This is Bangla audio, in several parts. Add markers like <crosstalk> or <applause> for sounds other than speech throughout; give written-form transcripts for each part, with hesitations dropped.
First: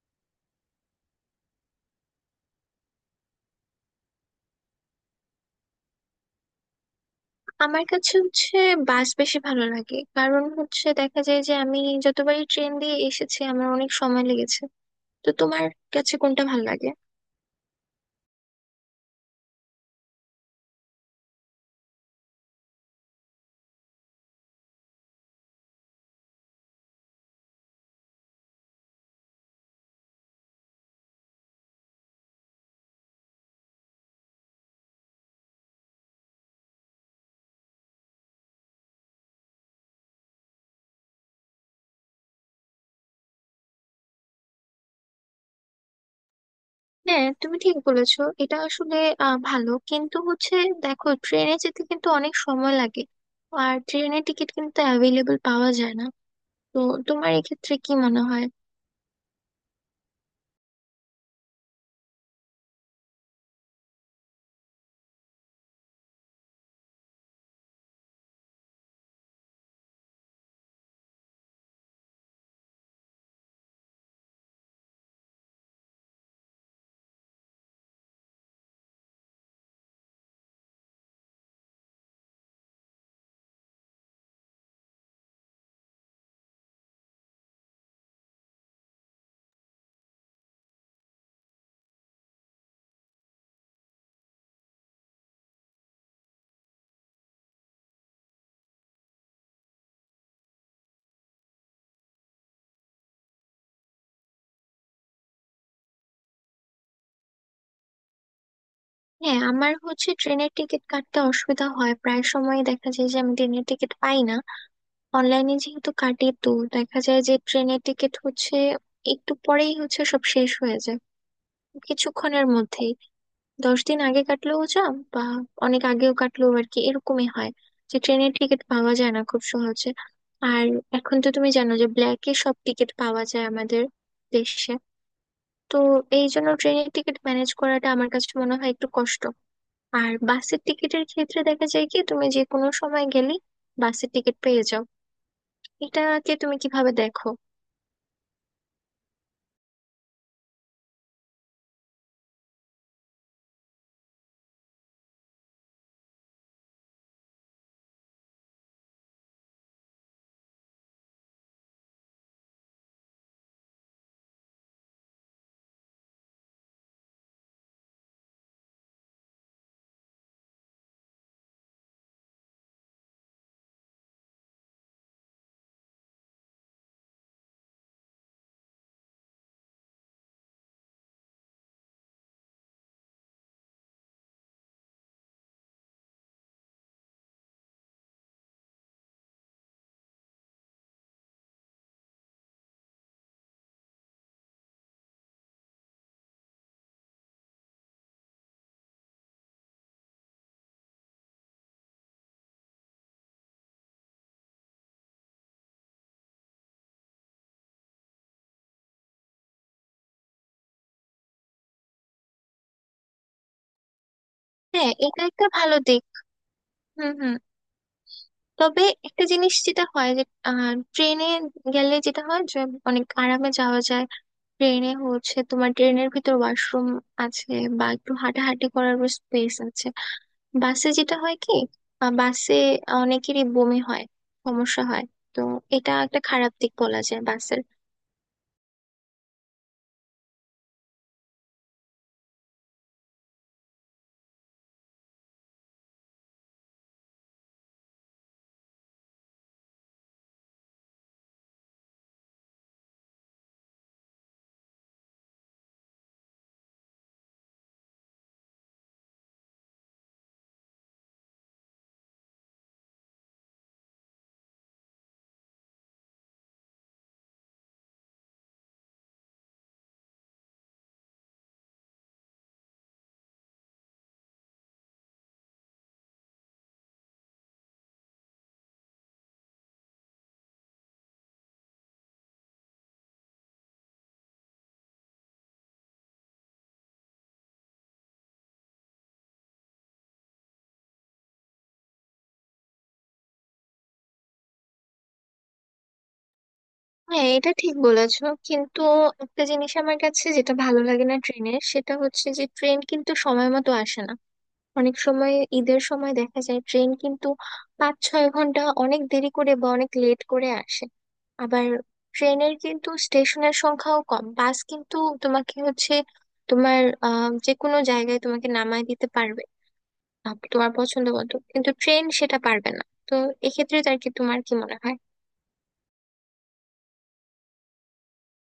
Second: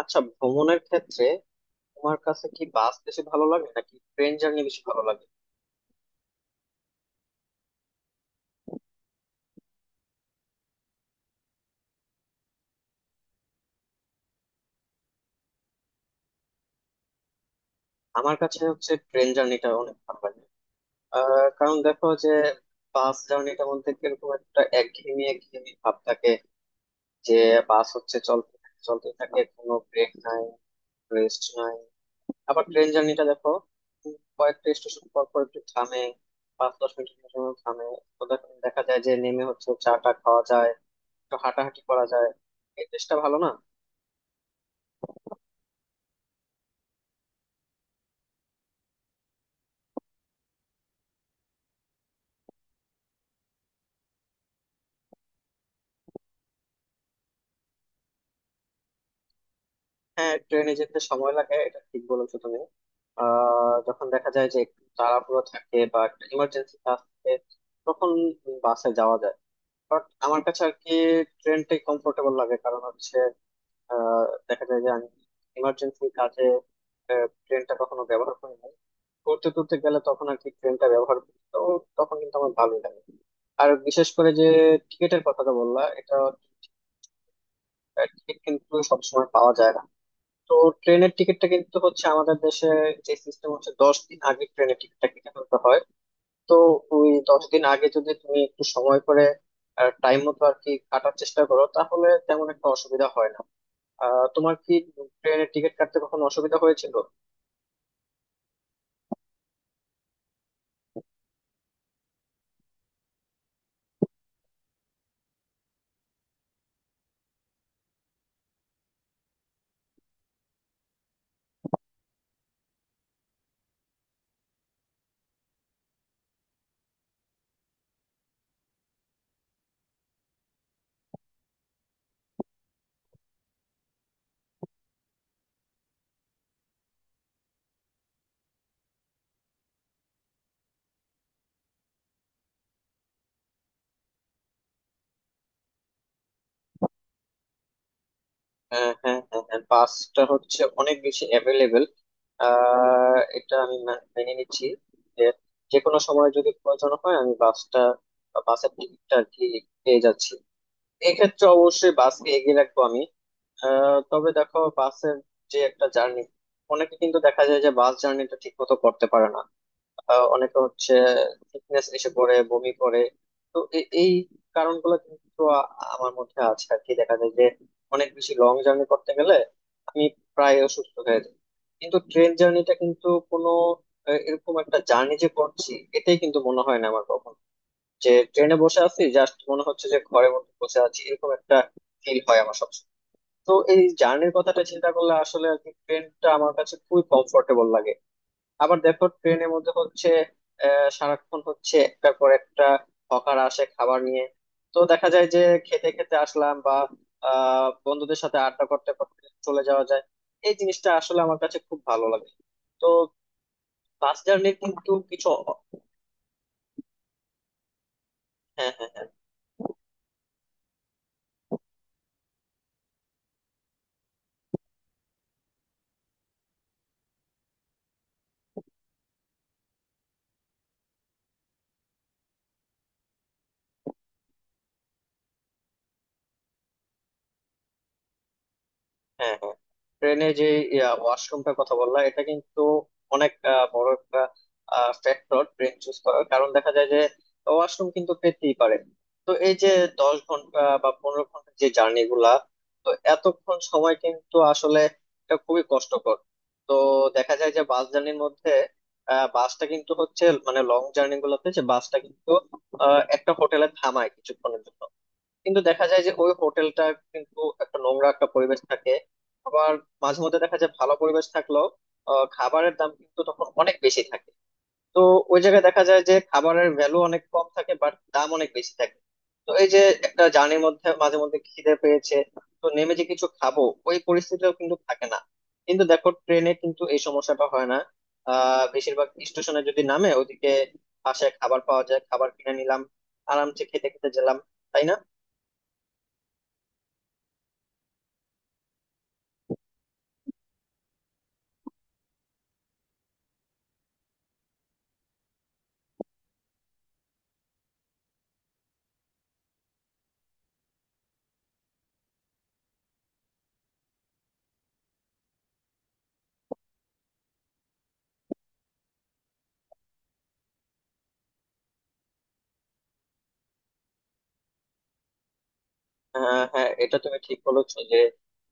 আচ্ছা, ভ্রমণের ক্ষেত্রে তোমার কাছে কি বাস বেশি ভালো লাগে নাকি ট্রেন জার্নি বেশি ভালো লাগে? আমার কাছে হচ্ছে বাস বেশি ভালো লাগে, কারণ হচ্ছে দেখা যায় যে আমি যতবারই ট্রেন দিয়ে এসেছি আমার অনেক সময় লেগেছে। তো তোমার কাছে কোনটা ভালো লাগে? আমার কাছে হচ্ছে ট্রেন জার্নিটা অনেক ভালো লাগে। কারণ দেখো যে বাস জার্নিটার মধ্যে কিরকম একটা একঘেয়েমি একঘেয়েমি ভাব থাকে যে বাস হচ্ছে চলতে থাকে চলতে থাকে, কোনো ব্রেক নাই, রেস্ট নাই। আবার ট্রেন জার্নিটা দেখো, কয়েকটা স্টেশন পর পর একটু থামে, 5-10 মিনিটের জন্য থামে। তো দেখা যায় যে নেমে হচ্ছে চা টা খাওয়া যায়, একটু হাঁটাহাঁটি করা যায়। এই দেশটা ভালো না। হ্যাঁ, তুমি ঠিক বলেছো, এটা আসলে ভালো। কিন্তু হচ্ছে দেখো, ট্রেনে যেতে কিন্তু অনেক সময় লাগে, আর ট্রেনের টিকিট কিন্তু অ্যাভেলেবল পাওয়া যায় না। তো তোমার এক্ষেত্রে কি মনে হয়? হ্যাঁ, ট্রেনে যেতে সময় লাগে, এটা ঠিক বলেছো তুমি। যখন দেখা যায় যে একটু তাড়াহুড়ো থাকে বা একটা ইমার্জেন্সি কাজ থাকে, তখন বাসে যাওয়া যায়। বাট আমার কাছে আর কি ট্রেনটাই কমফোর্টেবল লাগে। কারণ হচ্ছে আহ দেখা যায় যে আমি ইমার্জেন্সি কাজে ট্রেনটা কখনো ব্যবহার করি নাই। ঘুরতে টুরতে গেলে তখন আর কি ট্রেনটা ব্যবহার করি, তো তখন কিন্তু আমার ভালোই লাগে। আর বিশেষ করে যে টিকিটের কথাটা বললা, এটা টিকিট কিন্তু সবসময় পাওয়া যায় না। তো ট্রেনের টিকিটটা কিন্তু হচ্ছে আমাদের দেশে যে সিস্টেম হচ্ছে, 10 দিন আগে ট্রেনের টিকিটটা কেটে ফেলতে হয়। তো ওই 10 দিন আগে যদি তুমি একটু সময় করে টাইম মতো আর কি কাটার চেষ্টা করো, তাহলে তেমন একটা অসুবিধা হয় না। তোমার কি ট্রেনের টিকিট কাটতে কখনো অসুবিধা হয়েছিল? হ্যাঁ, আমার হচ্ছে ট্রেনের টিকিট কাটতে অসুবিধা হয়, প্রায় সময় দেখা যায় যে আমি ট্রেনের টিকিট পাই না। অনলাইনে যেহেতু কাটি, তো দেখা যায় যে ট্রেনের টিকিট হচ্ছে একটু পরেই হচ্ছে সব শেষ হয়ে যায় কিছুক্ষণের মধ্যেই। 10 দিন আগে কাটলেও যা, বা অনেক আগেও কাটলেও আর কি এরকমই হয়, যে ট্রেনের টিকিট পাওয়া যায় না খুব সহজে। আর এখন তো তুমি জানো যে ব্ল্যাকে সব টিকিট পাওয়া যায় আমাদের দেশে। তো এই জন্য ট্রেনের টিকিট ম্যানেজ করাটা আমার কাছে মনে হয় একটু কষ্ট। আর বাসের টিকিটের ক্ষেত্রে দেখা যায় কি তুমি যে কোনো সময় গেলে বাসের টিকিট পেয়ে যাও। এটাকে তুমি কিভাবে দেখো? হ্যাঁ, হ্যাঁ, হ্যাঁ, হ্যাঁ, বাসটা হচ্ছে অনেক বেশি অ্যাভেলেবেল। এটা আমি মেনে নিচ্ছি যে, যে কোনো সময় যদি প্রয়োজন হয় আমি বাসটা, বাসের টিকিটটা আর কি পেয়ে যাচ্ছি। এক্ষেত্রে অবশ্যই বাসকে এগিয়ে রাখবো আমি। তবে দেখো বাসের যে একটা জার্নি, অনেকে কিন্তু দেখা যায় যে বাস জার্নিটা ঠিক মতো করতে পারে না। অনেকে হচ্ছে ফিটনেস এসে পড়ে বমি করে। তো এই কারণগুলো কিন্তু আমার মধ্যে আছে আর কি। দেখা যায় যে অনেক বেশি লং জার্নি করতে গেলে আমি প্রায় অসুস্থ হয়ে যাই। কিন্তু ট্রেন জার্নিটা কিন্তু কোনো এরকম একটা জার্নি যে করছি, এটাই কিন্তু মনে হয় না আমার কখনো। যে ট্রেনে বসে আছি জাস্ট মনে হচ্ছে যে ঘরের মধ্যে বসে আছি, এরকম একটা ফিল হয় আমার সবসময়। তো এই জার্নির কথাটা চিন্তা করলে আসলে আর কি ট্রেনটা আমার কাছে খুবই কমফোর্টেবল লাগে। আবার দেখো ট্রেনের মধ্যে হচ্ছে সারাক্ষণ হচ্ছে একটার পর একটা হকার আসে খাবার নিয়ে। তো দেখা যায় যে খেতে খেতে আসলাম বা বন্ধুদের সাথে আড্ডা করতে করতে চলে যাওয়া যায়। এই জিনিসটা আসলে আমার কাছে খুব ভালো লাগে। তো বাস জার্নি হ্যাঁ, কিন্তু এটা কিছু। একটা ভালো দিক। হুম হুম। হ্যাঁ, তবে হ্যাঁ, হ্যাঁ। একটা জিনিস যেটা হয় যে ট্রেনে গেলে যেটা হয় যে অনেক আরামে যাওয়া যায়। ট্রেনে হচ্ছে তোমার ট্রেনের ভিতর ওয়াশরুম আছে, বা একটু হাঁটাহাঁটি করার স্পেস আছে। বাসে যেটা হয় কি বাসে অনেকেরই বমি হয়, সমস্যা হয়। তো এটা একটা খারাপ দিক বলা যায় বাসের। হ্যাঁ, হ্যাঁ, ট্রেনে যে ওয়াশরুমটার কথা বললা, এটা কিন্তু অনেক বড় একটা ফ্যাক্টর ট্রেন চুজ করার। কারণ দেখা যায় যে ওয়াশরুম কিন্তু পেতেই পারে। তো এই যে 10 ঘন্টা বা 15 ঘন্টা যে জার্নি গুলা, তো এতক্ষণ সময় কিন্তু আসলে এটা খুবই কষ্টকর। তো দেখা যায় যে বাস জার্নির মধ্যে বাসটা কিন্তু হচ্ছে মানে লং জার্নি গুলোতে যে বাসটা কিন্তু একটা হোটেলে থামায় কিছুক্ষণের জন্য। কিন্তু দেখা যায় যে ওই হোটেলটা কিন্তু একটা নোংরা একটা পরিবেশ থাকে। আবার মাঝে মধ্যে দেখা যায় ভালো পরিবেশ থাকলেও খাবারের দাম কিন্তু তখন অনেক বেশি থাকে। তো ওই জায়গায় দেখা যায় যে খাবারের ভ্যালু অনেক কম থাকে, বাট দাম অনেক বেশি থাকে। তো এই যে একটা জার্নির মধ্যে মাঝে মধ্যে খিদে পেয়েছে, তো নেমে যে কিছু খাবো, ওই পরিস্থিতিও কিন্তু থাকে না। কিন্তু দেখো ট্রেনে কিন্তু এই সমস্যাটা হয় না। বেশিরভাগ স্টেশনে যদি নামে ওইদিকে পাশে খাবার পাওয়া যায়, খাবার কিনে নিলাম, আরামসে খেতে খেতে গেলাম, তাই না? হ্যাঁ, এটা ঠিক বলেছো, কিন্তু একটা জিনিস আমার কাছে যেটা ভালো লাগে না ট্রেনের, সেটা হচ্ছে যে ট্রেন কিন্তু সময় মতো আসে না অনেক সময়। ঈদের সময় দেখা যায় ট্রেন কিন্তু 5-6 ঘন্টা অনেক দেরি করে বা অনেক লেট করে আসে। আবার ট্রেনের কিন্তু স্টেশনের সংখ্যাও কম, বাস কিন্তু তোমাকে হচ্ছে তোমার যে কোনো জায়গায় তোমাকে নামায় দিতে পারবে। তোমার পছন্দ মতো কিন্তু ট্রেন সেটা পারবে না। তো এক্ষেত্রে আর কি তোমার কি মনে হয়? হ্যাঁ, হ্যাঁ, এটা তুমি ঠিক বলেছো যে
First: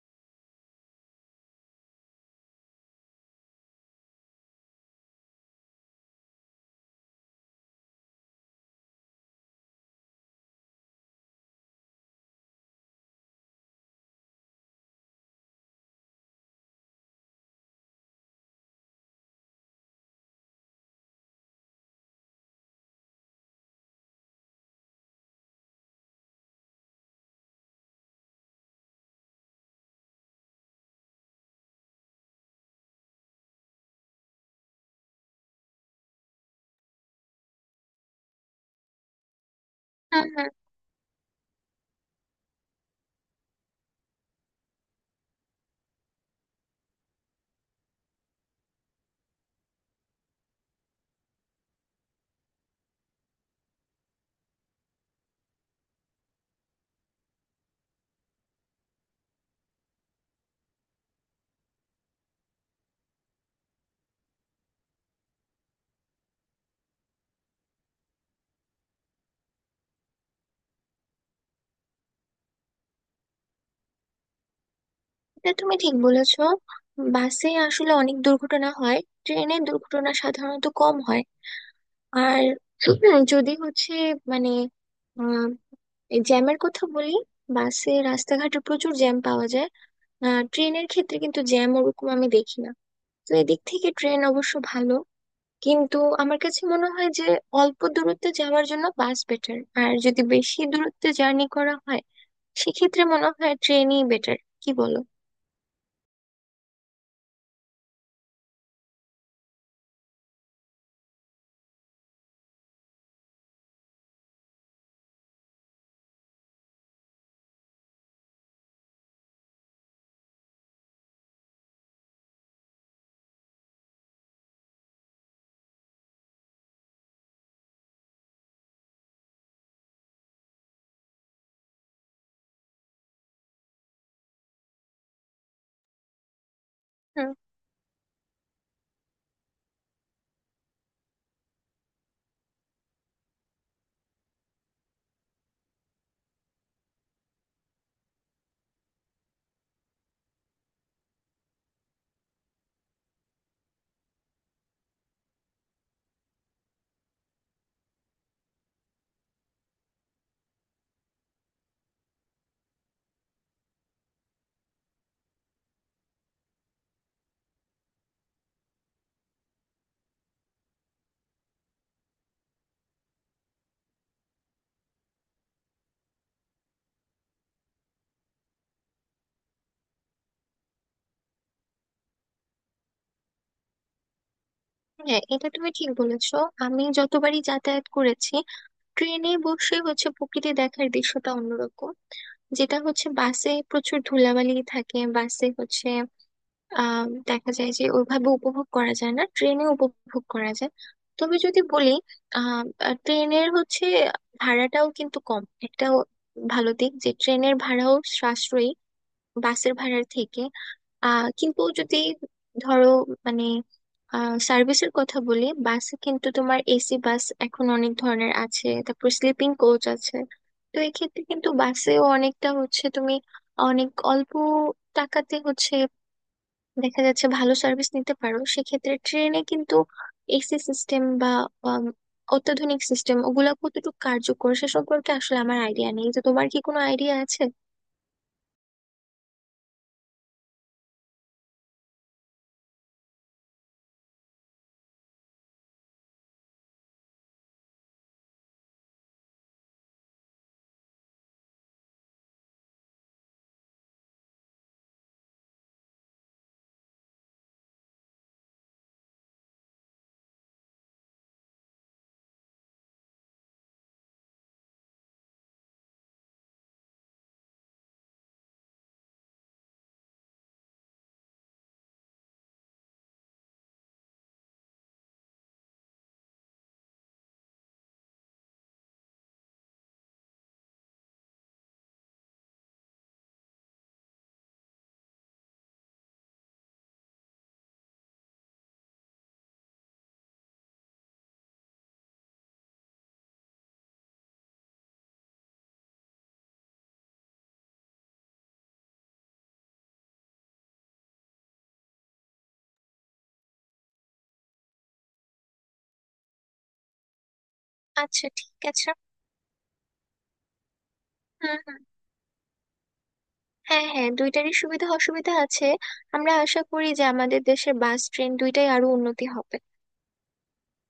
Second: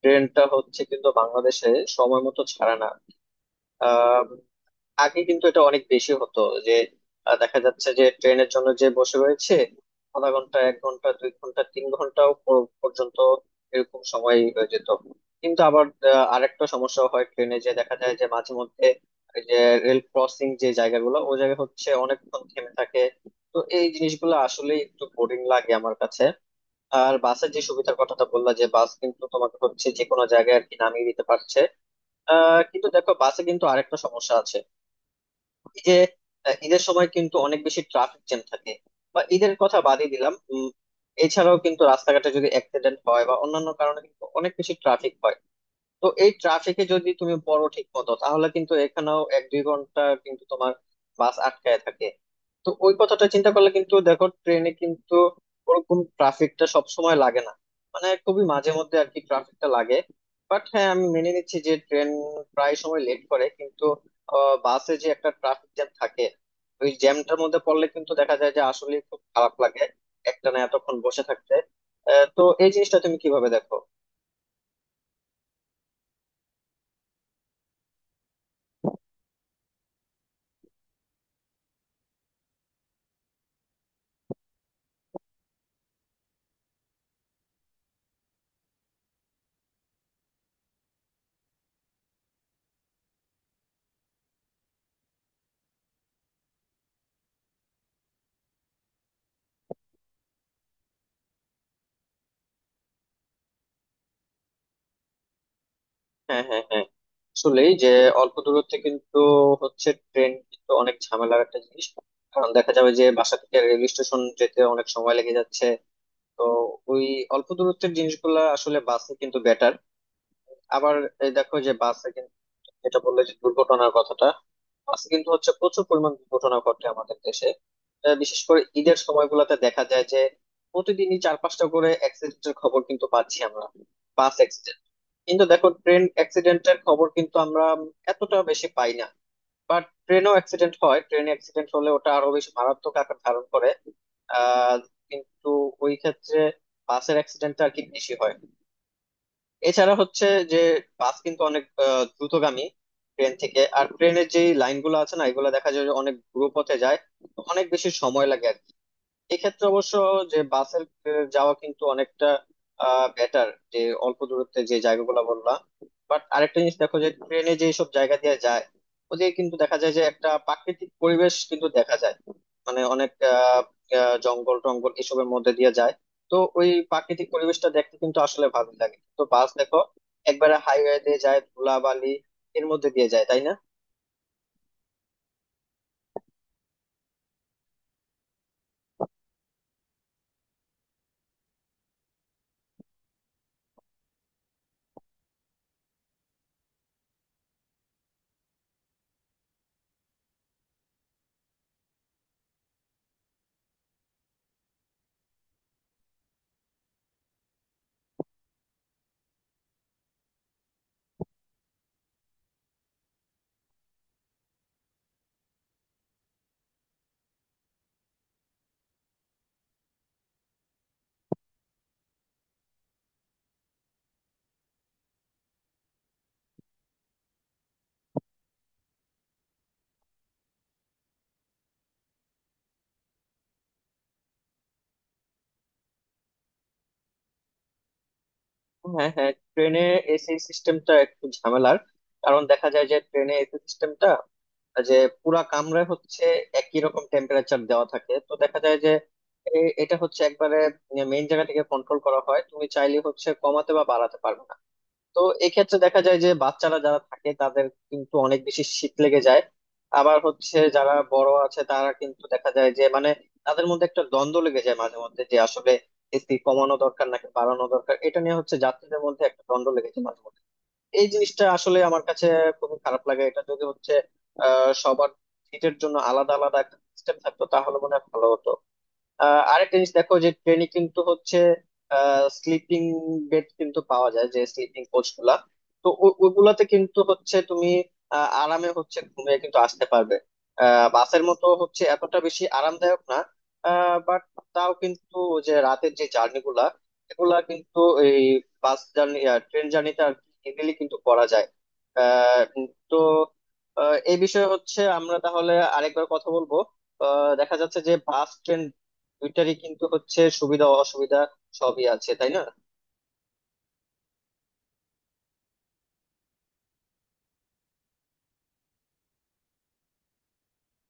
ট্রেনটা হচ্ছে কিন্তু বাংলাদেশে সময় মতো ছাড়ে না। আহ, আগে কিন্তু এটা অনেক বেশি হতো, যে দেখা যাচ্ছে যে ট্রেনের জন্য যে বসে রয়েছে আধা ঘন্টা, 1 ঘন্টা, 2 ঘন্টা, 3 ঘন্টাও পর্যন্ত, এরকম সময় হয়ে যেত। কিন্তু আবার আরেকটা সমস্যা হয় ট্রেনে, যে দেখা যায় যে মাঝে মধ্যে এই যে রেল ক্রসিং যে জায়গাগুলো, ওই জায়গা হচ্ছে অনেকক্ষণ থেমে থাকে। তো এই জিনিসগুলো আসলে একটু বোরিং লাগে আমার কাছে। আর বাসের যে সুবিধার কথাটা বললা, যে বাস কিন্তু তোমাকে হচ্ছে যে কোনো জায়গায় আর কি নামিয়ে দিতে পারছে। কিন্তু দেখো বাসে কিন্তু আরেকটা সমস্যা আছে এই যে ঈদের সময় কিন্তু অনেক বেশি ট্রাফিক জ্যাম থাকে। বা ঈদের কথা বাদই হ্যাঁ দিলাম, হ্যাঁ, এছাড়াও কিন্তু রাস্তাঘাটে যদি অ্যাক্সিডেন্ট হয় বা অন্যান্য কারণে কিন্তু অনেক বেশি ট্রাফিক হয়। তো এই ট্রাফিকে যদি তুমি পড়ো ঠিক মতো, তাহলে কিন্তু এখানেও 1-2 ঘন্টা কিন্তু তোমার বাস আটকায় থাকে। তো ওই কথাটা চিন্তা করলে কিন্তু দেখো ট্রেনে কিন্তু ওরকম ট্রাফিকটা সব সময় লাগে না, মানে খুবই মাঝে মধ্যে আর কি ট্রাফিকটা লাগে। বাট হ্যাঁ, আমি মেনে নিচ্ছি যে ট্রেন প্রায় সময় লেট করে। কিন্তু বাসে যে একটা ট্রাফিক জ্যাম থাকে, ওই জ্যামটার মধ্যে পড়লে কিন্তু দেখা যায় যে আসলে খুব খারাপ লাগে একটানা এতক্ষণ বসে থাকতে। তো এই জিনিসটা তুমি কিভাবে দেখো? এটা তুমি ঠিক বলেছো। বাসে আসলে অনেক দুর্ঘটনা হয়, ট্রেনে দুর্ঘটনা সাধারণত কম হয়। আর <clears throat> যদি হচ্ছে মানে আহ, এই জ্যামের কথা বলি, বাসে রাস্তাঘাটে প্রচুর জ্যাম পাওয়া যায়। ট্রেনের ক্ষেত্রে কিন্তু জ্যাম ওরকম আমি দেখি না। তো এদিক থেকে ট্রেন অবশ্য ভালো। কিন্তু আমার কাছে মনে হয় যে অল্প দূরত্বে যাওয়ার জন্য বাস বেটার, আর যদি বেশি দূরত্বে জার্নি করা হয় সেক্ষেত্রে মনে হয় ট্রেনই বেটার। কি বলো? হ্যাঁ, হ্যাঁ, হ্যাঁ। আসলে যে অল্প দূরত্বে কিন্তু হচ্ছে ট্রেন কিন্তু অনেক ঝামেলার একটা জিনিস। কারণ দেখা যাবে যে বাসা থেকে রেল স্টেশন যেতে অনেক সময় লেগে যাচ্ছে। তো ওই অল্প দূরত্বের জিনিসগুলা আসলে বাসে কিন্তু বেটার। আবার এই দেখো যে বাসে কিন্তু যেটা বললে যে দুর্ঘটনার কথাটা, বাসে কিন্তু হচ্ছে প্রচুর পরিমাণ দুর্ঘটনা ঘটে আমাদের দেশে। বিশেষ করে ঈদের সময়গুলোতে দেখা যায় যে প্রতিদিনই 4-5টা করে অ্যাক্সিডেন্টের খবর কিন্তু পাচ্ছি আমরা। বাস, কিন্তু দেখো ট্রেন অ্যাক্সিডেন্টের খবর হুম, কিন্তু আমরা এতটা বেশি পাই না। বাট ট্রেনও অ্যাক্সিডেন্ট হয়, ট্রেন অ্যাক্সিডেন্ট হলে ওটা আরো বেশি মারাত্মক আকার ধারণ করে। আহ কিন্তু ওই ক্ষেত্রে বাসের অ্যাক্সিডেন্টটা আর কি বেশি হয়। এছাড়া হচ্ছে যে বাস কিন্তু অনেক দ্রুতগামী ট্রেন থেকে। আর ট্রেনের যে লাইনগুলো আছে না, এগুলো দেখা যায় যে অনেক দ্রুত পথে যায়, তো অনেক বেশি সময় লাগে। এক্ষেত্রে অবশ্য যে বাসের যাওয়া কিন্তু অনেকটা বেটার, যে অল্প দূরত্বে যে জায়গাগুলো বললাম। বাট আরেকটা জিনিস দেখো যে ট্রেনে যে সব জায়গা দিয়ে যায়, ওদিকে কিন্তু দেখা যায় যে একটা প্রাকৃতিক পরিবেশ কিন্তু দেখা যায়। মানে অনেক আহ, আহ, জঙ্গল টঙ্গল এসবের মধ্যে দিয়ে যায়। তো ওই প্রাকৃতিক পরিবেশটা দেখতে কিন্তু আসলে ভালো লাগে। তো বাস দেখো একবারে হাইওয়ে দিয়ে যায়, ধুলাবালি এর মধ্যে দিয়ে যায়, তাই না? হ্যাঁ, এটা তুমি ঠিক বলেছো। আমি যতবারই যাতায়াত করেছি ট্রেনে বসে হচ্ছে প্রকৃতি দেখার দৃশ্যটা অন্যরকম। যেটা হচ্ছে বাসে প্রচুর ধুলাবালি থাকে, বাসে হচ্ছে আহ দেখা যায় যে ওইভাবে উপভোগ করা যায় না, ট্রেনে উপভোগ করা যায়। তবে যদি বলি আহ ট্রেনের হচ্ছে ভাড়াটাও কিন্তু কম, একটা ভালো দিক যে ট্রেনের ভাড়াও সাশ্রয়ী বাসের ভাড়ার থেকে। কিন্তু যদি ধরো, মানে সার্ভিসের কথা বলি, বাসে কিন্তু তোমার এসি বাস এখন অনেক ধরনের আছে, তারপর স্লিপিং কোচ আছে। তো এক্ষেত্রে কিন্তু বাসেও অনেকটা হচ্ছে তুমি অনেক অল্প টাকাতে হচ্ছে দেখা যাচ্ছে ভালো সার্ভিস নিতে পারো। সেক্ষেত্রে ট্রেনে কিন্তু এসি সিস্টেম বা আম, অত্যাধুনিক সিস্টেম ওগুলা কতটুকু কার্যকর সে সম্পর্কে আসলে আমার আইডিয়া নেই। তো তোমার কি কোনো আইডিয়া আছে? হ্যাঁ, হ্যাঁ, ট্রেনে এসি সিস্টেমটা একটু ঝামেলার। কারণ দেখা যায় যে ট্রেনে এসি সিস্টেমটা যে পুরা কামরায় হচ্ছে একই রকম টেম্পারেচার দেওয়া থাকে। তো দেখা যায় যে এটা হচ্ছে একবারে মেইন জায়গা থেকে কন্ট্রোল করা হয়, তুমি চাইলে হচ্ছে কমাতে বা বাড়াতে পারবে না। তো এক্ষেত্রে দেখা যায় যে বাচ্চারা যারা থাকে তাদের কিন্তু অনেক বেশি শীত লেগে যায়। আবার হচ্ছে যারা বড় আছে তারা কিন্তু দেখা যায় যে মানে তাদের মধ্যে একটা দ্বন্দ্ব লেগে যায় মাঝে মধ্যে, যে আসলে এসি কমানো দরকার নাকি বাড়ানো দরকার, এটা নিয়ে হচ্ছে যাত্রীদের মধ্যে একটা দ্বন্দ্ব লেগে যায় মাঝে মধ্যে। এই জিনিসটা আসলে আমার কাছে খুবই খারাপ লাগে। এটা যদি হচ্ছে সবার সিটের জন্য আলাদা আলাদা একটা সিস্টেম থাকতো, তাহলে মনে হয় ভালো হতো। আরেকটা জিনিস দেখো যে ট্রেনে কিন্তু হচ্ছে স্লিপিং বেড কিন্তু পাওয়া যায়, যে স্লিপিং কোচ গুলা। তো ওগুলাতে কিন্তু হচ্ছে তুমি আরামে হচ্ছে ঘুমিয়ে কিন্তু আসতে পারবে। বাসের মতো হচ্ছে এতটা বেশি আরামদায়ক না। বাট তাও কিন্তু ওই যে রাতের যে জার্নি গুলা, এগুলা কিন্তু এই বাস জার্নি, ট্রেন জার্নিটা ইজিলি কিন্তু করা যায়। তো এই বিষয়ে হচ্ছে আমরা তাহলে আরেকবার কথা বলবো। দেখা যাচ্ছে যে আচ্ছা বাস ট্রেন ঠিক আছে। দুইটারই কিন্তু হচ্ছে সুবিধা অসুবিধা হুম হুম। সবই আছে, তাই না? হ্যাঁ হ্যাঁ, দুইটারই সুবিধা অসুবিধা আছে। আমরা আশা করি যে আমাদের দেশের বাস ট্রেন দুইটাই আরো উন্নতি হবে।